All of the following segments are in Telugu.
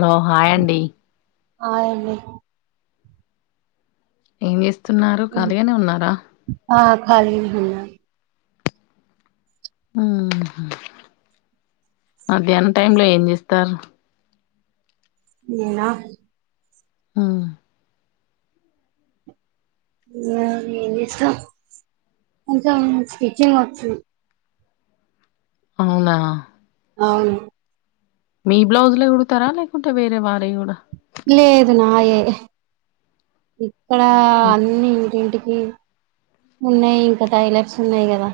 హలో హాయ్ అండి హాయ్ అండి ఏం చేస్తున్నారు ఖాళీగానే ఉన్నారా ఆ ఖాళీ నే ఉన్నాం అహ మధ్యాహ్నం టైం లో ఏం చేస్తారు నేనా ఉమ్ ఉన్నాం ఏం చేస్తాం కొంచెం స్టిచింగ్ వచ్చు అవునా అవును మీ బ్లౌజ్ లే కుడతారా లేకుంటే వేరే వాళ్ళ వి కూడా లేదు నాయే ఇక్కడ మ్మ్. అన్ని ఇంటింటికి ఉన్నాయి ఇంకా టైలర్స్ ఉన్నాయి కదా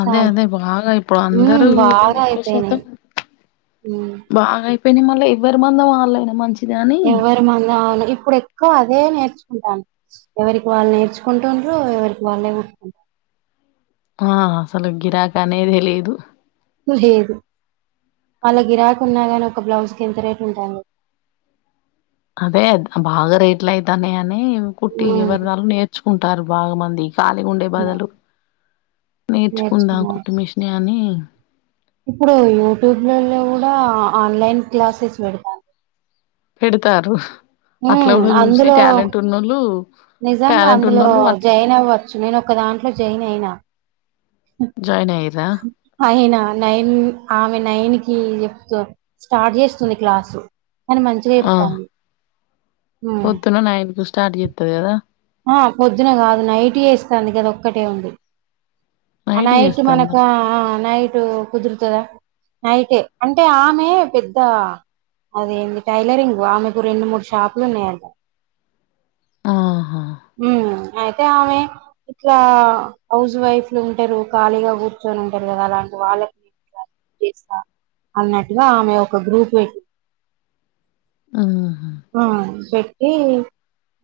అదే చాలా అదే బాగా ఇప్పుడు అందరూ ఉమ్ బాగా ఎక్కువ శాతం అయిపోయినాయి ఉమ్ బాగాయి పెని మళ్ళ ఎవ్వరి మధం వాళ్ళయినా మంచిది అని మల్ల ఇప్పుడు ఎక్కువ అదే నేర్చుకుంటాను ఎవరికి వాళ్ళు నేర్చుకుంటూరు ఎవరికి వాళ్ళే కుట్టుకుంటారు ఆ అసలు గిరాకనేది లేదు లేదు వాళ్ళ గిరాకి ఉన్నా గాని ఒక బ్లౌజ్ కి ఎంత రేటు ఉంటాంది అదే బాగా రేట్లు అయితానాయి అని కుట్టి ఉమ్ ఎవరిది వాళ్ళు నేర్చుకుంటారు బాగా మంది కాలీగా ఉండే బదులు నేర్చుకుందాం నేర్చుకున్నా కుట్మిషని అని ఇప్పుడు యూట్యూబ్ లలో కూడా ఆన్లైన్ క్లాసెస్ పెడత పెడతారు అట్లా ఉమ్ కూడా చూసి అందులో టాలెంట్ ఉన్నోళ్ళు నిజంగా టాలెంట్ అందులో ఉన్నోళ్ళు అట్ జయిన్ అవ్వచ్చు నేను ఒక దాంట్లో జాయిన్ అయినా జాయిన్ అయిరా అయినా నైన్ ఆమె నైన్ కి చెప్ స్టార్ట్ చేస్తుంది క్లాసు కాని మంచిగా ఆ చెప్తాంది ఉమ్ పొద్దున నైన్ కు స్టార్ట్ చెతది కదా ఆ పొద్దున కాదు నైట్ చేస్తంది గది ఒక్కటే ఉంది నైట్ మనకు ఆ నైట్ కుదురుతదా నైటే అంటే ఆమె పెద్ద అదేంది టైలరింగ్ ఆమెకు రెండు మూడు షాపులు ఉన్నాయట ఆహా అయితే ఆమె ఇట్ల హౌస్ వైఫ్ ఉంటారు ఖాళీగా కూర్చొని ఉంటారు కదా అలాంటి వాళ్ళకి నేను ఇట్లా అన్నట్టుగా ఆమె ఒక గ్రూప్ పెట్టి ఆ ఆ పెట్టి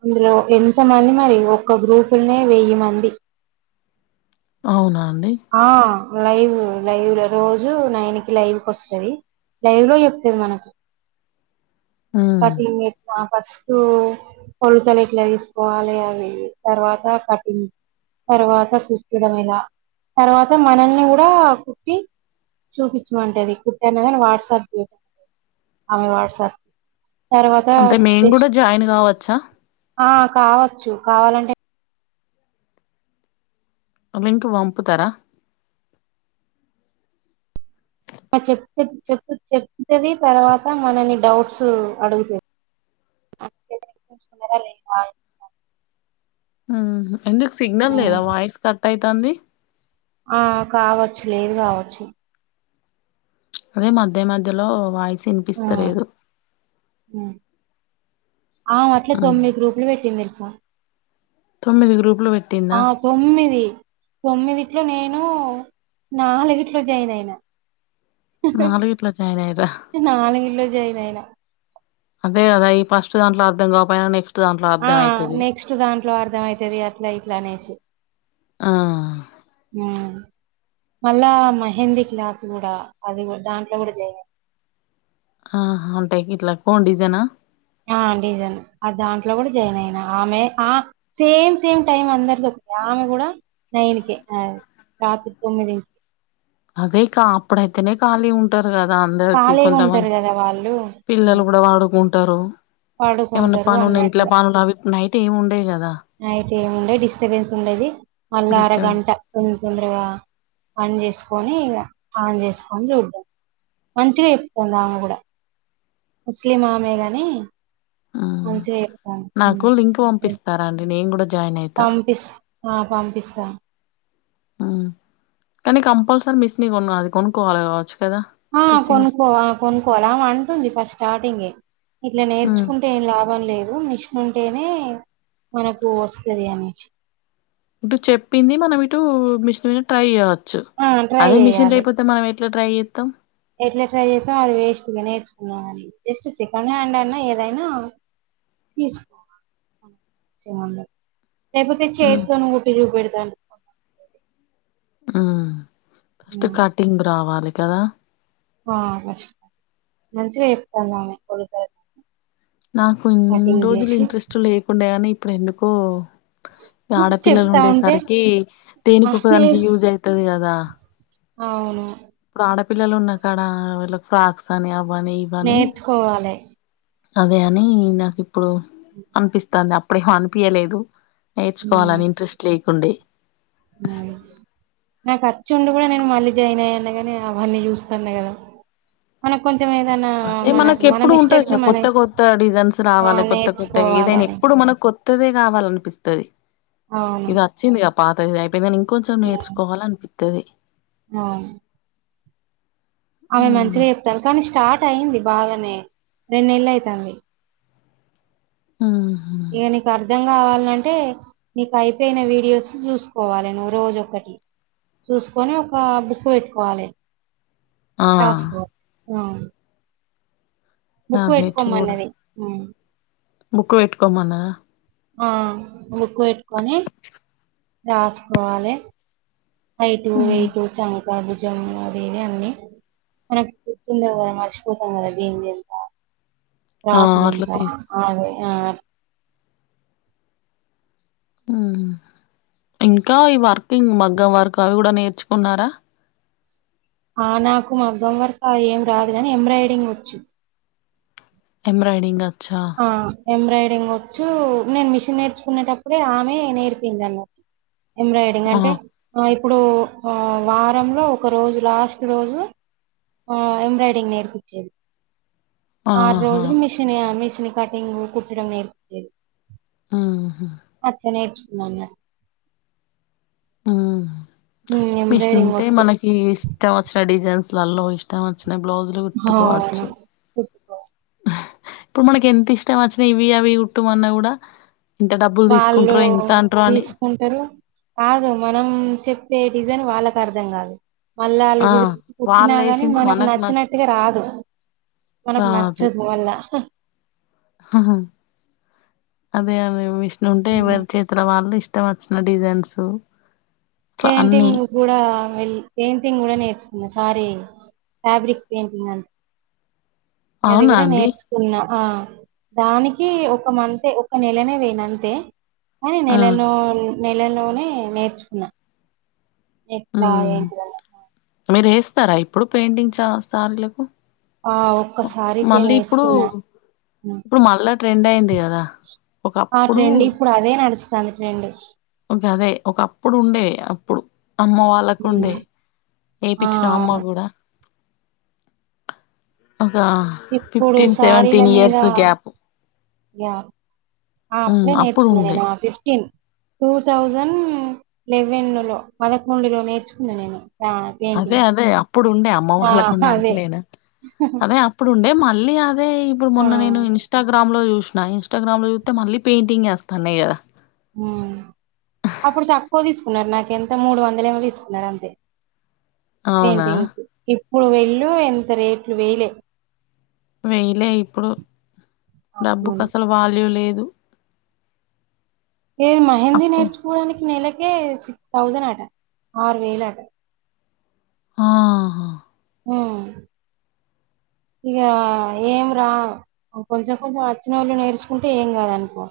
అందులో ఎంత కొంతమంది మరి ఒక్క గ్రూపులునే వెయ్యి మంది అవునా అండి ఆ లైవ్ లైవ్ ల రోజు నైన్కి లైవ్ కస్తది లైవ్ లో చెప్తది మనకు ఉమ్ కటింగ్ ఎట్ల ఫస్ట్ కొలతలు ఎట్ల తీస్ కోవాలి అవి తర్వాత కటింగ్ తర్వాత కుట్టడం ఎలా తర్వాత మనల్ని కూడా కుట్టి చూపించుమంటది కుట్టంగానే వాట్సాప్ చేయ ఆమె వాట్సాప్ తర్వాత అంటే మేము కూడా టెస్ట్ జాయిన్ కావచ్చా ఆ కావచ్చు కావాలంటే ఆ లింక్ పంపుతారా చెప్తది చెప్ చెప్తది తర్వాత మనల్ని డౌట్స్ అడుగుతది ఎక్కువ ఉంచుకున్నర లేదా అని ఉమ్ హు ఎందుకు సిగ్నల్ లేదా వాయిస్ కట్ అయితాంది ఆ కావచ్చు లేదు కావచ్చు అదే మధ్య మధ్యలో వాయిస్ ఇనిపిస్తలేదు ఆ ఆమె అట్ల ఉమ్ తొమ్మిది గ్రూపులు పెట్టింది తెలుసా తొమ్మిది గ్రూపులు పెట్ ఆ తొమ్మిది తొమ్మిదిట్లో నేను నాలుగిట్లో జాయిన్ అయినా నాలుగిట్ల జాయిన్ అయ్యిర్రా నాలు గిట్లో జయిన్ అయిన అదే కదా ఈ ఫస్ట్ దాంట్లో అర్థ కాకపోయినా నెక్స్ట్ దాంట్లో ఆ అర్థం అయితది నెక్స్ట్ దాంట్లో అర్థం అయితది అట్లా ఇట్లా అనేసి ఆ ఉమ్ మళ్ళా మెహెందీ క్లాస్ కూడా అది కూడా దాంట్లో కూడా జయిన్ ఆ ఉంటాయి ఇట్లా కోన్ డిజైనా ఆ డిజన్ దాంట్లో కూడా జాయిన్ అయిన ఆమె ఆ సేమ్ సేమ్ టైమ్ అందరిలో ఒక ఆమె కూడా నైన్కే రాత్రి తొమ్మిది అదే కా అప్పుడ అయితేనే ఖాళీ ఉంటారు కదా అందరికి ఖాళీగా ఉంటారు కొంతమంది కదా వాళ్ళు పిల్లలు ఉమ్, కూడా పడుకుంటారు ఏమన్నా పడుకుంటారు పనున్న ఇంట్లో అన్నట్టుగా పనులు అవి నైట్ ఏమి ఉండయి కదా నైట్ ఏమిండేదు డిస్టర్బెన్స్ ఉండది మళ్ళ డిస్టర్బెన్స్ అరగంట తోన్ తొందరగా పన్ చేసుకొని ఇగ ఆన్ చేసుకొని చూద్దాం మంచిగా చెప్తుంది ఆమె కూడా ముస్లిం ఆమెగాని ఆ, మంచిగా చెప్తాంది నాకు ఉమ్ లింక్ పంపిస్ స్తారా అండి నేను కూడా జాయిన్ అయితా పంపిస్ ఆ పంపిస్తా ఆ కానీ కంపల్సరీ మిస్ని కొన్న అది కొనుక్కోవాలి కావచ్చు కదా ఆ స్టిచ్చింగ్ మిస్ కొనుక్కో ఆ కొనుక్కోవాలి ఆమె అంటుంది ఫస్ట్ స్టార్టింగే ఇట్లా ఉమ్. నేర్చుకుంటే ఏం లాభం లేదు ఉంటేనే మనకు వస్తది అనేసి ఇటు చెప్పింది మనం ఇటు మిషన్ మీద ట్రై చేయవచ్చు ఆ ట్రై అదే మిషన్ చెయ్యాలి లేకపోతే మనం ఎట్లా ట్రై చెత్తం ఎట్లా ట్రై చేసిన అది వేస్ట్ గా నేర్చుకున్నా గానీ జస్ట్ సెకండ్ హ్యాండ్ అన్నా ఏదైనా పీస్ [unintelligible] లేకపోతే హ్మ్ చేతోనే కుట్టి చూపెడతాంటి ఆ ఫస్ట్ కటింగ్ రావాలి కదా ఆ ఫస్ట్ మంచిగా చెప్తాందామె కొడు [unintelligible] నాకు ఇన్ రోజులు చేసి ఇంట్రెస్ట్ లేకుండే కానీ ఇప్పుడు ఎందుకో ఆడపిల్లలు చెప్తా ఉంటే ఉండేసరికి ఆ దేనికో ఒకదానికి యూజ్ అయితది కదా ఆవును ఇప్పుడు ఆడపిల్లలు ఉన్నా కాడ వాళ్ళ ఫ్రాక్స్ అని అవని ఇవని నేర్చుకోవాలే అదే అని నాకు ఇప్పుడు అనిపిస్తాంది అప్పుడేమో అనిపియలేదు నేర్చుకోవాలని ఇంట్రెస్ట్ లేకుండే ఉం నాకు అచ్చి ఉండి కూడా నేను మళ్ళీ జాయిన్ అయ్యాను కానీ అవన్నీ చూస్తాన్నా కదా మనకు కొంచెం ఏదైనా అదే మనకు మనకి మన ఎప్పుడు ఉంటాంది మిస్టేక్లు మన కొత్త కొత్త డిజైన్స్ ఆ రావాలి కొత్త కొత్త ఏదైనా నేర్చుకోవాలని ఇప్పుడు మనకు కొత్తదే కావాలనిపిస్తుంది అవును ఇది వచ్చిందిగా పాత అయిపోయిందని ఇం కొంచెం హ్మ్. నేర్చుకోవాలనిపితది అవును ఆమె మంచిగా చెప్తారు కానీ స్టార్ట్ అయింది బాగానే రెండు నెలలు అయితుంది ఉహు ఇగ ని ఆర్ అర్థం కావాలంటే నీకు అయిపోయిన వీడియోస్ చూసుకోవాలి నువ్వు రోజు ఒక్కటి చూసుకొని ఒక బుక్ పెట్టుకోవాలి ఆ రాసుకోవాలి ఉం బుక్ అదే చూడ పెట్టుకోమన్నది ఉం బుక్ పెట్టుకోమనదా ఆ బుక్కు పెట్టుకొని రాసుకోవాలే హైట్ హ్మ్. వెయిట్ చ గా బుజము అది ఇది అన్నీ మనకి గుర్తుండవు గదా మర్చిపోతాం గదా దీనిదేంత ఆ అట్లా రాకుడెంత తీస్ ఆ అదే ఆ ఊ ఇంకా ఈ వర్కింగ్ మగ్గం వర్కు అవి గూడ నేర్చుకున్నారా? ఆ నాకు మగ్గం వర్క్ ఏం రాదు గని ఎంబ్రాయిడింగ్ వోచ్చు. ఏబ్రాయింగ్ అచ్చ ఆ ఎంబ్రాయిడింగ్ వోచ్చు నేను మిషన్ నేర్చుకునేటప్పుడే ఆమె నేర్పింది అన్ ఎంబ్రాయిడింగ్ ఆ అంటే ఆ ఇప్పుడు ఆ వారంలో ఒక రోజు లాస్ట్ రోజు ఆ ఎంబ్రాయిడింగ్ నేర్పిచ్చేది. ఆరు ఆహా రోజులు మిషనీ మిషనీ కటింగ్ కుట్టడం నేర్పిచ్చేది. ఆ హా ఫస్టే నేర్చుకున్నఅన్నట్ ఊ అన్నట్టు మిషిన్ ఎంబ్రాయిడింగ్ ఉంటే వచ్చు మనకి ఇష్టం వోచ్చిన డిజైన్స్లలో ఇష్ ఇష్టమచ్చిన బ్లౌజులు గుట్టుకోవచ్చు. ఓ ఇప్పుడు మనకెంత ఇష్టం అచ్చినా ఇవి, అవి కుట్టుమన్నా గూడ ఇంత డబ్బులు తీసుకంట్రో ఇంత అంట్రో అని సరు కాదు మనం చెప్పే డిజైన్ వాళ్ళకు అర్థం గాదు. మళ్ళ ఆళ్ళు ఆ గు కుట్టినా గానీ మనకు నచ్చినట్టుగా రాదు మనకు నచ్చదు వాల్ల హా హ్ అదే అదే మిషిన్ ఉంటే హ్మ్. వర్ చేతుల వాళ్ళు ఇష్టం అచ్చిన డిజైన్స్ ఇట్లా అన్ని పెయింటింగ్ కూడా వెళ్ పెయింటింగ్ గూడ నేర్చుకున్న సారే ఫ్యాబ్రిక్ పెయింటింగ్ అన్ అది అవునా గూడ అండి నేర్చు ఉన్నా ఆ దానికి ఒక మంతే ఒక నెలనే పోయిన అంతే! కాని ఆ నెలలో నెలలోనే నేర్చుకున్నా. ఎట్లా మ్మ్ ఏంటిదనేది మీరు ఏస్తారా ఇప్పుడు పెయింటింగ్ చాల సారి లకు ఆ ఒక్క సారీకే మళ్ళీ ఇప్పుడు వేసుకున్నా హ్మ్. ఇప్పుడు మళ్ళా ట్రెండ్ అయింది గదా ఆ ట్రెండ్ ఇప్పుడు అదే నడుస్తంది ట్రెండ్ ఒక అదే ఒక అప్పుడు ఉండే అప్పుడు అమ్మ వాళ్ ళ్ళ కుండే హ్మ్. ఆ ఏపిచ్చినం అమ్మ అవును. గూడ ఒక ఇప్పుడు ఫిఫ్టీన్ సారీల సెవెంటీన్ మీద ఇయర్స్ కు గ్యాప్ యా ఆ మ్మ్ అప్పుడే అప్పుడు ఉండే నేర్చుకోనేనా ఫిఫ్టీన్ టూథౌజండ్ లెవెన్ లో పదకొండు లో నేర్చుకున్నా నేను ప్రాక్ అదే అదే అప్పుడు ఉండే అమ్మ వాళ్ళకు ఉండే అదే అంటలేనా అదే అమ్ ఇప్పుడుండే మళ్ళీ అదే ఇప్పుడు ఆ మొన్న నేను ఇన్ష్ ఇన్స్ట్రాగ్రామ్ లో జూశిన ఇన్స్టాగ్రామ్లో జూతే మళ్ళీ పెయింటింగే అత్తానయి గదా ఊ అప్పుడు తక్కువ తీసుకున్నారు నాకెంత మూడు వందలు ఏమో తీసుకున్నారు. అంతే! అవునా? పెయింటింగ్స్ ఇప్పుడు వెళ్ళు ఎంత రేట్లు వేయిలే వేయిలే ఇప్పుడు అవును డబ్బుకసలు వాల్యూ లేదు. ఏ మహేంది అప్పు నేర్చుకోవడానికి నెలకే సిక్స్ థౌజెన్ అట ఆరు వేల అట ఆ మ్ ఇగ ఏం రా కొంచెం కొంచెం వచ్చిన వాళ్ళు నేర్చుకుంటే ఏం కాదనుకో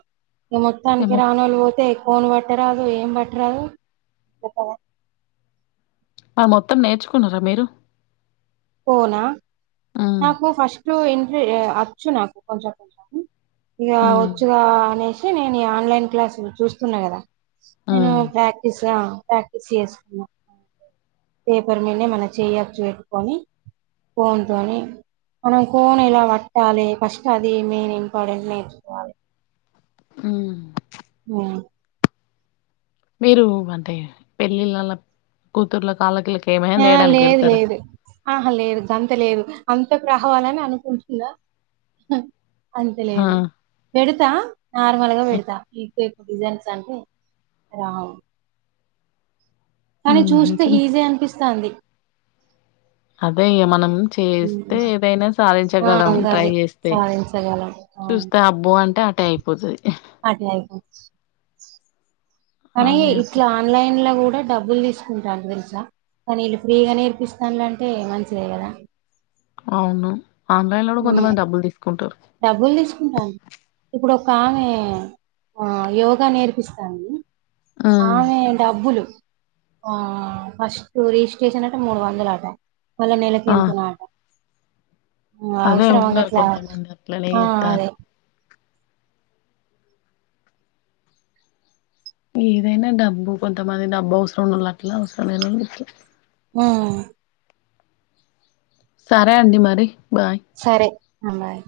ఇగ మొత్తానికి ఏమో రానోళ్ళు పోతే కోను పట్టరాదు ఏం పట్టరాదు మరి మొత్తం నేర్చుకున్నారా మీరు పోనా హ్మ్. నాకు ఫస్ట్ ఇంట వచ్చు నాకు కొంచెం కొంచెం ఇగ హ్మ్. వచ్చుగా అనేసి నేను ఈ ఆన్లైన్ క్లాసులు చూస్తున్నా కదా నేను హ్మ్. ప్రాక్టీస్ ఆ ప్రాక్టీస్ చేసుకున్నా పేపర్ మీదనే మన చేయ్యచ్చు పెట్టుకొని కోన్ తోని మనం కోన్ ఏలా పట్టాలే ఫస్ట్ అది మెయిన్ ఇంపార్టెంట్ నేర్చుకోవాలే మ్ మ్ మీరు అంటే పెళ్ళిళ్ళల కూతుర్ల అల్లకిళ్ళక్ ఆ లేదు లేదు ఆహ లేదు అంత లేదు అంత ప్రభావాలని అనుకుంటున్న ఆ! అంతలేదు పెడుతా నార్మల్ గా హ్మ్. పెడుతా ఎక్కువ ఎక్కువ డిజైన్స్ అంటే రావ్ కానీ హుహు. చూస్తే చిన్ ఈజీ అనిపిస్తంది అదే మనం చేస్తే ఏదైనా ఆ సాధించగలం ట్రై గది చేస్ స్తె సాధించగలం చూస్తే అబ్బో అంటే అటే అయిపోతది అటైత్ కాని అదే ఒక ఇట్లా ఆన్లైన్ ల కూడా డబ్బులు తీసుకుంటాళ్ళు తెలుసా కానీ వీళ్ళు ఫ్రీగా నేర్పిస్తాలంటే మంచిదే కదా అవును ఆన్లైన్ లో కూడా కొంతమంది డబ్బులు తీసుకుంటారు డబ్బులు తీసుకుంటాన్ ఇప్పుడు ఒక ఆమె ఆ యోగా నేర్పిస్తాంది ఆ ఆమె డబ్బులు ఆ ఫస్ట్ రిజిస్ట్రేషన్ అట మూడు వందలట మళ్ళ నెలకి ఆ! ఎంతనో ఆ, అదే అవసరమా ఉన్నరు గట్లా కొంతమంది అట్లనే ఆ చేత్తర్రు అదే ఏదైనా డబ్బు కొంతమంది డబ్బు అవసరం వాళ్ళు అట్లా అవసరం లేని వాళ్ళు ఇట్ల మ్ సరే అండి మరి బాయ్ సరే బాయ్